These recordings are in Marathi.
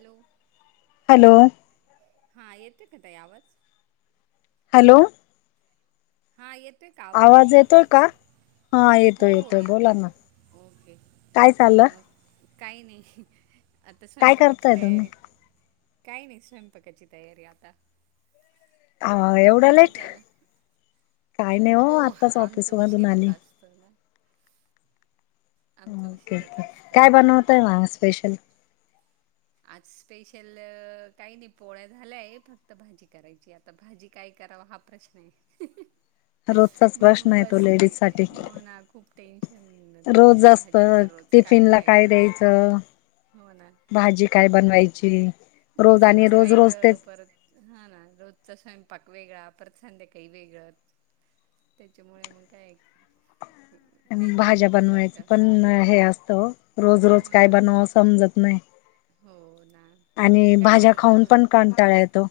हॅलो. हॅलो! हा येते का ताई आवाज? हॅलो. हा येतोय का आवाज? येतोय का? हा हो येतोय हो येतोय येतो बोला ना येतो, ओके काय चाललं काही नाही, आता काय स्वयंपाकाची करताय तुम्ही तयारी. काही नाही स्वयंपाकाची तयारी आता. अ तुमचं एवढं काय लेट चालंय काय नाही हो आत्ताच आमच ऑफिस मधून उशीरच आली आस तो ना? आमचं ओके, उशिराच म असतं काय त्याच्यामुळे बनवतातआहे मग स्पेशल? आज स्पेशल, काही नाही पोळ्या झाल्याय फक्त भाजी करायची आता. आता भाजी काय कराव? हा प्रश्न आहे हं हं. रोजचाच प्रश्न म्हणून आहे तो बसले, लेडीज साठी हो ना खूप टेन्शन. तर रोज ते असत भाजीचा रोज काय टिफिन ला काय करावं द्यायचं हो ना, भाजी काय बनवायची रोज आणि टिफिंच रोज रोज वेगळं तेच परत. हा ना, रोजचा स्वयंपाक वेगळा परत संध्याकाळी वेगळा. त्याच्यामुळे मग काय? भाज्या टेन्शनच होऊन जात बनवायचं पण हे असतं, हो रोज रोज काय ना बनवू समजत नाही. हो हो ना. आणि, काय भाज्या खाऊन करतात पण कंटाळा येतो.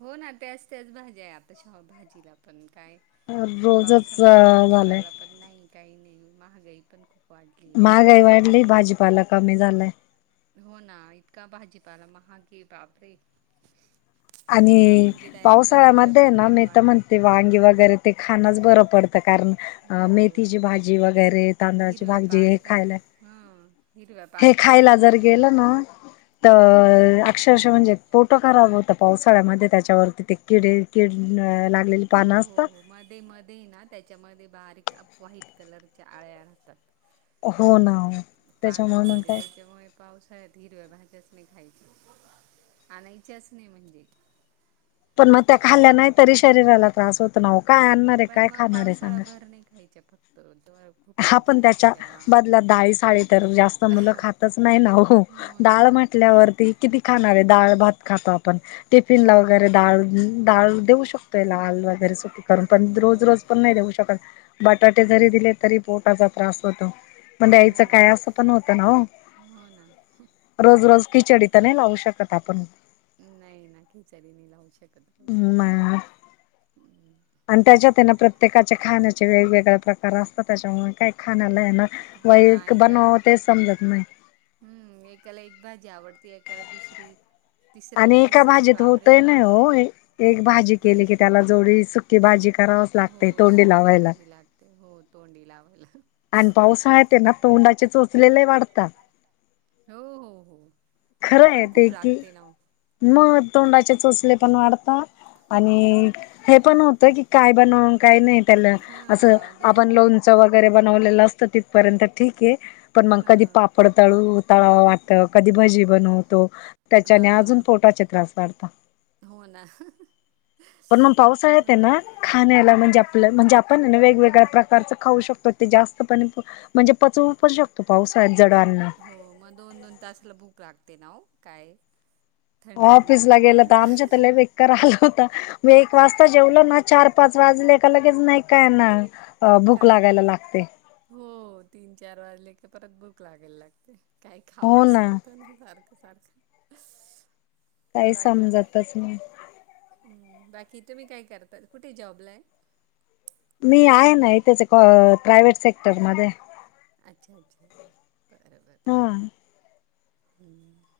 हो ना त्याच त्याच भाज्या आहेत, आता चव भाजीला पण काय. रोजच पावसामुळे झालंय भाजीपाला पण नाही, काही नाही महागाई पण खूप वाढली आहे महागाई वाढली, भाजीपाला कमी झालाय. हो ना, इतका भाजीपाला महाग हे बाबरे! आणि, पावसाळ्यामध्ये डबल ना रेट मी तर वाढले म्हणते वांगी वगैरे, ते खाणच बरं पडतं कारण अ हो मेथीची भाजी वगैरे, तांदळाची हिरव्या भाजी हे पालेभाज्या खायला. हां हिरव्या हे खायला पालेभाज्याच नाही जर आहे मग गेलं ना हां तर अक्षरशः म्हणजे. पोटं खराब होता पावसाळ्यामध्ये, त्याच्यावरती ते किडे किड ला हो हो हो, मध्ये मध्ये ना त्याच्यामध्ये बारीक व्हाईट कलरच्या आळ्या राहतात. अ हो ना. त्याच्यामुळे मग पानांमध्ये काय त्याच्यामुळे पावसाळ्यात हिरव्या भाज्याच नाही खायच्या, आणायच्याच नाही म्हणजे. पण मग, त्या खाल्ल्या नाही तरी शरीराला त्रास होत पान ना हो का पण मग, पावसाळा भर नाही खायचा फक्त जर खूप हा पाऊस पण असतो त्याच्या तेव्हा बदला डाळी साळी, तर जास्त मुलं खातच नाही नाहो हो हो ना डाळ हो खातच म्हटल्यावरती किती. खाणार आहे डाळ भात खातात. आपण नाही टिफिनला हो ना वगैरे डाळ, डाळ देऊ शकतोय लाल वगैरे साठी. पण रोज हां रोज पण नाही देऊ शकत, बटाटे जरी दिले तरी पोटाचा त्रास होतो, पण हो द्यायचं ना काय असं पण होतं ना हो? हो ना रोज रोज खिचडी तर नाही लावू शकत आपण. नाही ना, खिचडी नाही लावू शकत रोज. म हा आणि त्याच्यात ना, प्रत्येकाचे खाण्याचे वेगवेगळे प्रकार असतात त्याच्यामुळे काय. खाना लंय आहे ना, व हो ना एक एका बनव तेच समजत नाही. हम्म एकाला एक भाजी आवडती, एकाला दुसरी. आणि तिसऱ्याला एका तिसरी भाजीत बाबरे! होतय नाही हो एक भाजी एक केली की भाजीत त्याला नाही होत. जोडी सुकी भाजी करावच हो, लागते तोंडी सुकी लावायला भाजी लागते हो तोंडी लावायला! आणि पाऊसाळ्यात त्यानां, तोंडाचे चोचले लेय वाढतात. हो हो हो, भूक खरं आहे पण ते खूप की लागते ना हो. मग तोंडाचे चोचले पण वाढतात, आणि हे पण होत की काय बनव, काय नाही त्याला असं हां दोन आपण लोण चं वगैरे बनवलेले असत तितपर्यंत ठीक हे, पण मंग कधी हां पापड तळू तळावा वाटत कधी भजी बनवतो, त्याच्याने अजून हां पोटाचे त्रास वाढतात. हो ना. पण मग पावसाळ्यात तेना खाण्याला म्हणजे, हम्म आपलं म्हणजे पण ने वेगवेगळ्या प्रकारचं खाऊ शकतो ते जास्त पण म्हणजे पचवू पण शकतो पावसाळ्यात जड आन्न. हो, मग दोन दोन तासाला भुक लागते ना काही. ऑफिस ला गेलं तर आमच्या तर लई बेकार हाल होता मी एक वाजता जेवलं ना चार पाच वाजले का, लगेच नाही काय ना भुक काय लागायला लागते. हो तीन चार वाजले क परत भूक लागायला लागते. काही खावं असं होतं ना सारखं. ते सारखं काही बाकी काय? समजतच नाही हम्म. बाकी तुम्ही काय करताय कुठे जॉबलाय. मी आहे ना इथेच, प्रायव्हेट सेक्टर मध्ये. अच्छा अच्छा बर बरं. हा. ह..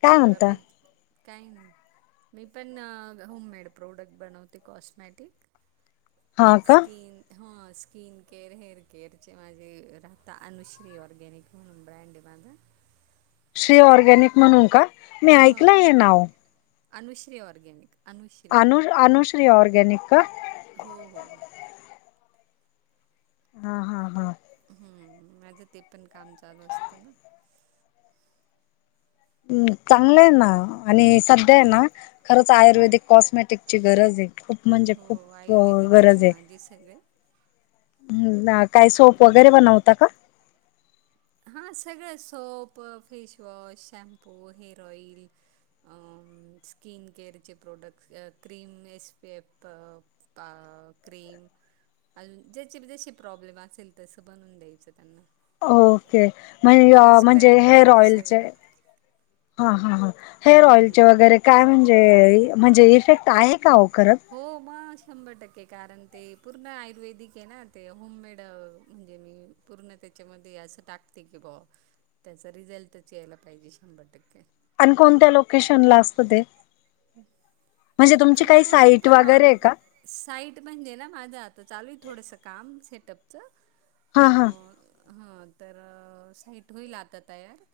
काय म्हणता दबेत. काही नाही. मी पण होममेड प्रोडक्ट बनवते कॉस्मॅटिक. हा का स्कीन. हां, स्किन केअर हेअर केअरचे माझे राहता. अनुश्री ऑरगॅनिक म्हणून ब्रँड आहे माझा. श्री ऑरगॅनिक म्हणून का, मी हां ऐकलं हे नाव. अनुश्री ऑरगॅनिक. अनु अनुश्री ऑरगॅनिक कां. हो हो. हा हा हा. हम्म माझं ते पण काम चालू असतं ना. चांगलं आहे ना, आणि सध्या आहे ना हां खरंच आयुर्वेदिक कॉस्मेटिकची गरज ये. खूप म्हणजे, हो खूप आयुर्वेदिकच गरज आहे ये. माझे सगळे ह्. काही सोप वगैरे बनवता कां. हा सगळं soap face wash shampoo hair oil. Skin केअरचे products, cream S P F. अ.. क्रीम. अजून ज्याचे जशी प्रॉब्लेम असेल, तसं बनवून द्यायचं त्यांना. ओके. म्हण फेस म्हणजे पॅक हेअर वगैरे ऑइलचे सगळं. हा हां हा. हेअर हम्म. ऑइलचे वगैरे काय म्हणजे, म्हणजे इफेक्ट आहे का हो खरंच. हो मग शंभर टक्के कारण ते, पूर्ण आयुर्वेदिक आहे ना ते होममेड म्हणजे मी. पूर्ण तेच्यामध्ये असं टाकते की बुवा, त्यांचा रिझल्टच यायला पाहिजे शंभर टक्के. आणि कोणत्या लोकेशनला असतं ते, म्हणजे तुमची तुम्ही काही कुठून साईट पण वगैरे ऑर्डर आहे का कर साईट म्हणजे ना, माझं आता चालू आहे थोडंसं काम सेटअपच. हा हा अं.. हं.. तर साईट होईल, आता तयार.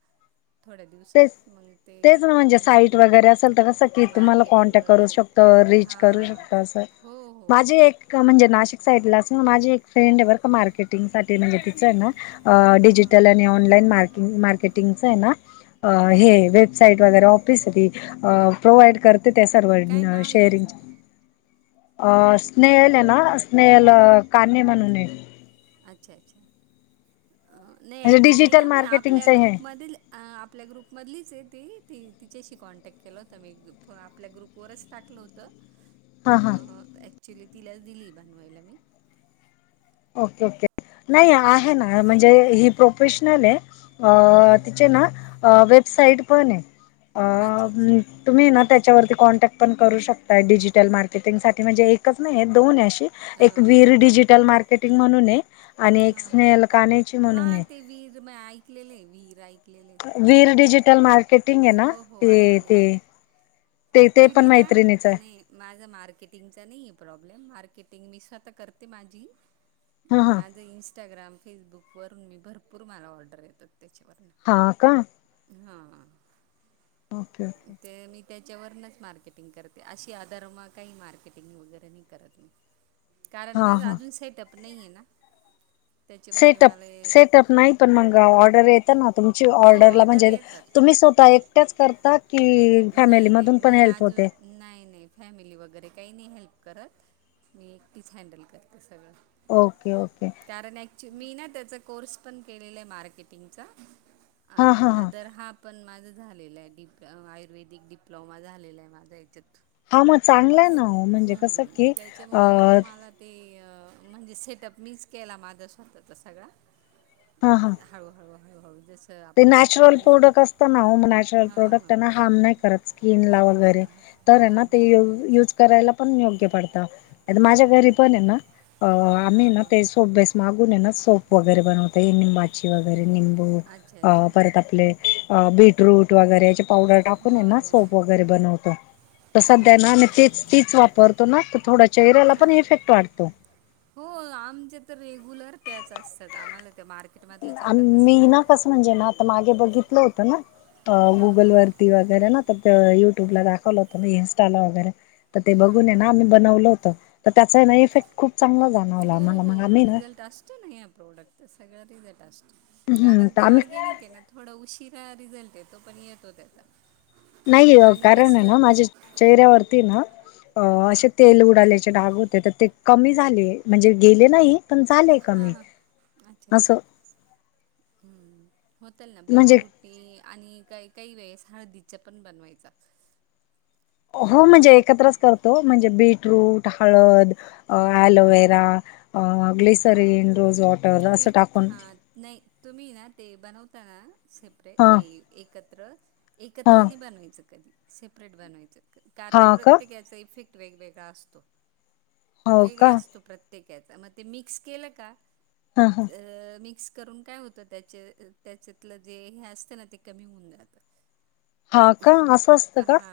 थोड्या ते तेच, दिवसात मग ते तेच ना म्हणजे साईट वगैरे असेल तर, कसं की तुम्हाला मार्केटिंग कॉन्टॅक्ट करू वगैरे शकत रीच करू हां हां शकतो असं, हो हो माझी हो एक म्हणजे नाशिक साईड ला असं माझी एक. फ्रेंड बर का मार्केटिंग साठी म्हणजे, तिचं ना. अ हां डिजिटल आणि ऑनलाईन मार्क मार्केटिंगच आहे ना. हे हां वेबसाईट वगैरे ऑफिस प्रोवाइड. करते त्या काय सर्वांना नाव आहे तिचं शेअरिंगच्या अ स्नेहल आहे ना, स्नेहल काणे म्हणून एक. अच्छा अच्छा, नाही म्हणजे ऍक्च्युली डिजिटल ना मी आपल्या मार्केटिंगच हे ग्रुपमधील. आपल्या ग्रुपमधलीच आहे ती, ती तिच्याशी कॉन्टॅक्ट केलं होतं. मी आपल्या ग्रुपवरच टाकलं होतं. हा हा अ.. ऍक्च्युली तिलाच दिली बनवायला मी. ओके ओके नाही आहे हम्म. ना म्हणजे ही प्रोफेशनल आहे. हां अ.. हां तिचे ना अ.. वेबसाईट पण आहे. अच्छा अच्छा अं.. तुम्ही ना त्याच्यावरती कॉन्टॅक्ट पण करू शकताय डिजिटल मार्केटिंगसाठी म्हणजे एकच नाही आहे दोन आहे अशे. एक हां वीर डिजिटल मार्केटिंग म्हणून आहे आणि एक हां स्नेल काण्याची म्हणून हां आहे. ते वीर म ऐकलेले वीर ऐकलेले. वीर डिजिटल मार्केटिंग आहे ना ते ते. ते ते पण एकक्चुली ना, मैत्रिणीच आहे न माझा मार्केटिंगचा नाही आहे प्रॉब्लेम, मार्केटिंग मी स्वतः करते माझी. हां हां माझं इंस्टाग्राम फेसबुकवरून मी भरपूर मला ऑर्डर येतात त्याच्यावरून. हा का. हा ओके ओके ते मी. त्याच्यावरूनच मार्केटिंग करते अशी आधार म काही मार्केटिंग वगैरे नाही करत मी. कारण हां माझ हां अजून सेटअप नाहीय ना. त्याच्यामुळे सेटअप मला हे- सेटअप नाही पण मग ऑर्डर येत ना तुमची हो ऑर्डरला ऑर्डर म्हणजे येतात तुम्ही स्वतः एकट्याच करता की फॅमिली नाही नाही मधून पण मी हेल्प अजून होते. नाही नाही फॅमिली वगैरे काही नाही हेल्प करत मी एकटीच हँडल करते सगळं. Okay okay. कारण क्चु मी ना त्याचा कोर्स पण केलेला आहे, मार्केटिंगचा! हा हा आणि आदर हा. पण माझं झालेलं आहे डिप् आयुर्वेदिक डिप्लोमा झालेलं आहे माझं याच्यात. हां मग चांग हम्म त्याच्यामुळे मग अ मला ते म्हणजे सेटअप मीच केला माझं स्वतः तर सगळां. हा हा. हळूहळू व जस्. ते नॅचरल प्रोडक्ट असतं ना हो म नॅचरल हां प्रोडक्ट हां त्यांना हार्म नाही करत स्किन ला वगैरे. तर आहे ना हो ते बिलकुल नाही यूज. करायला पण योग्य पडत हो माझ्या घरी हो पण आहे ना आम्ही हां ना हां ते सोे मागून ये ना सोप वगैरे बनवते ये निंबाची वगैरे निंबू. अच्छा अ अच्छा परत आपले बीटरूट वगैरे याचे पावडर हो टाकून यांना सोपव. बनवतो, सध्या हम्म. तीचं तीचं वापर तो. चेहऱ्याला पण हां इफेक्ट वाढतो. हो आमचे तर रेग्युलर त्याच असतात आम्हाला मार्. मी ना कसं म्हणजे ना आता मागे बघितलं होतं ना हां हां गुगलवरर. वगैरे ना युट्यूब ला दाखवलं होत इस्टाला वगैरे तर ते हां बघून हां ना. बनवलं होत तर त्याचा ना इफेक्ट. खूप चांगलं झा. हो हो रिझल्ट असते ना या प्रोडक्ट. तर सगळं रिझट असतो कारण तर ते आम्ही ऑर्गॅनिक आहे ना थोडा उशिरा रिझल्ट येतो पण येतो त्याचा. नाही आणि कारण आहे कसं ना माझ्या चेहऱ्यावरती ना अ अश हां तेल उडाले. डाग होते तर ते कमी झाले, म्हणजे गेले नाही. पण झालेय हां कमी हां अच्छा अच्छा असं. हम्म, होतल ना म्हणजे बीट्रूट हे आणि काही काही वेळेस हळदीच्या पण बनवायचा. हो म्हणजे एकत्रच करतो म्हणजे बीटरूट हळद. अ हां हां ॲलोवेरा, अ ग्लसरीन रोज अ वॉटर तुम्ही असं टाकून. हां नाही तुम्ही ना ते बनवताना हा सेपरेट एकत्र. हा एकत्रनी बनवायचं कधी सेपरेट बनवायचं हा कारण का प्रत्येक याचा इफेक्ट. वेगवेगळा असतो हो वेळा का असतो प्रत्येका ते मिक्स केलं का ह ह अ मिक्स करून काय होत त्या त्याच्यातलं जे हे असतं ना ते कमी होऊन जातं. हा का असं असतं का हा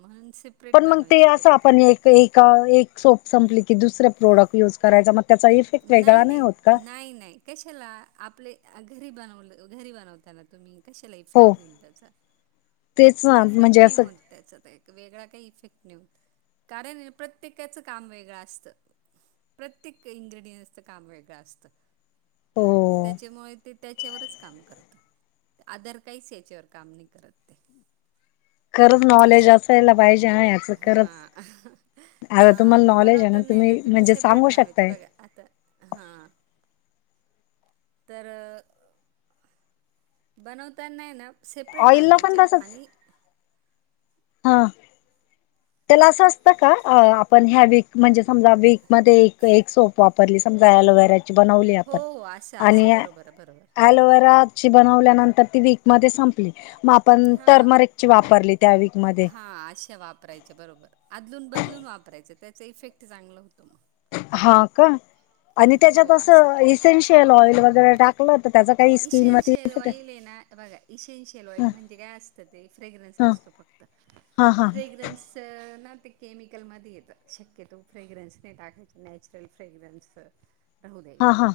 म्हणून सेपरेट बनवायचे कधी पण. एका एक सोप संपली की, दुसर प्रोडक्ट युज करायचा मग त्यांचा इफेक्ट. नाही वेगळा नाही होत का नाही नाही कशाला आपले घरी बनवलं घरी बनवताना तुम्ही. कशाला हो इफेक्ट होईल त्यांचा, तेच ना इफेक्ट म्हणजे नाही असं होत त्याचा. वेगळा काही इफेक्ट नाही होतं, कारण प्रत्येकाचं काम वेगळं असतं. प्रत्येक इंग्रेडियंसच काम वेगळं असतं. हो त्याच्यामुळे ते त्याच्यावरच काम करता. आदर काहीच तेच्यावर काम नाही करत ते. खरंच नॉलेज असे आहे असायला पाहिजे हा याचं हा. खरंच आता अ तुम्हाला मग नॉलेज आहे बनवता नाही ना, तुम्ही म्हणजे सेपरेट सांगू बनवायचे शकताय बघा. आता हा तर. बनवता नाही ना, सेपरेट ऑइलला पण बनवायच्या तसच आणि. हा. त्याला असं असतं का, आपण ह्या वीक म्हणजे समजा वीक मध्ये एक एक सोप वा. परली समजा अलोवेरा ची बनवली हो आपण. हो असं असं आणि बरोबर आहे बरोबर अलोवेरा, ची बनल्यानंतर ती वीक मध्ये संपली मग आपण टमरिकची वापरली त्या विक म हा अशा वापरायच्या बरोबर अदलून बदलून वापरायच, त्याच इफेक्ट चांगलं होतो मग. हा का, आणि त्याच्यात हो असं करायचं इसेन्शियल ऑइल वगैरे टाकलं तर त्याच. इसेन्शियल ऑइल आहे ना बघा, इसेनशियल ह ऑइल म्हणजे काय असतं ते फ्रेगरन्स ह असतो फक्तं. हा त हा फ्रेग्रेन्स. त ना ते केमिकलमध्ये येत शक्यतो फ्रेगरेन्स नाही टाकायचे नॅचरल फ्रेगरेन्स राहू हा द्यायचा. हा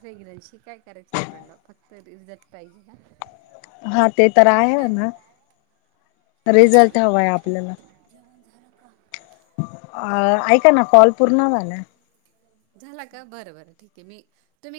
फ्रेगरन्सी काय करायचं आप- पहिला फक्त रिझल्ट पाहिजे हं. हा ते तर आहे ना, रिझल्ट हवाय आपल्याला. जेवण झालं का. अ ऐका ना, कॉल पूर्ण झालाय. झाला का, बरं बरं ठीक आहे मी. तुम्ही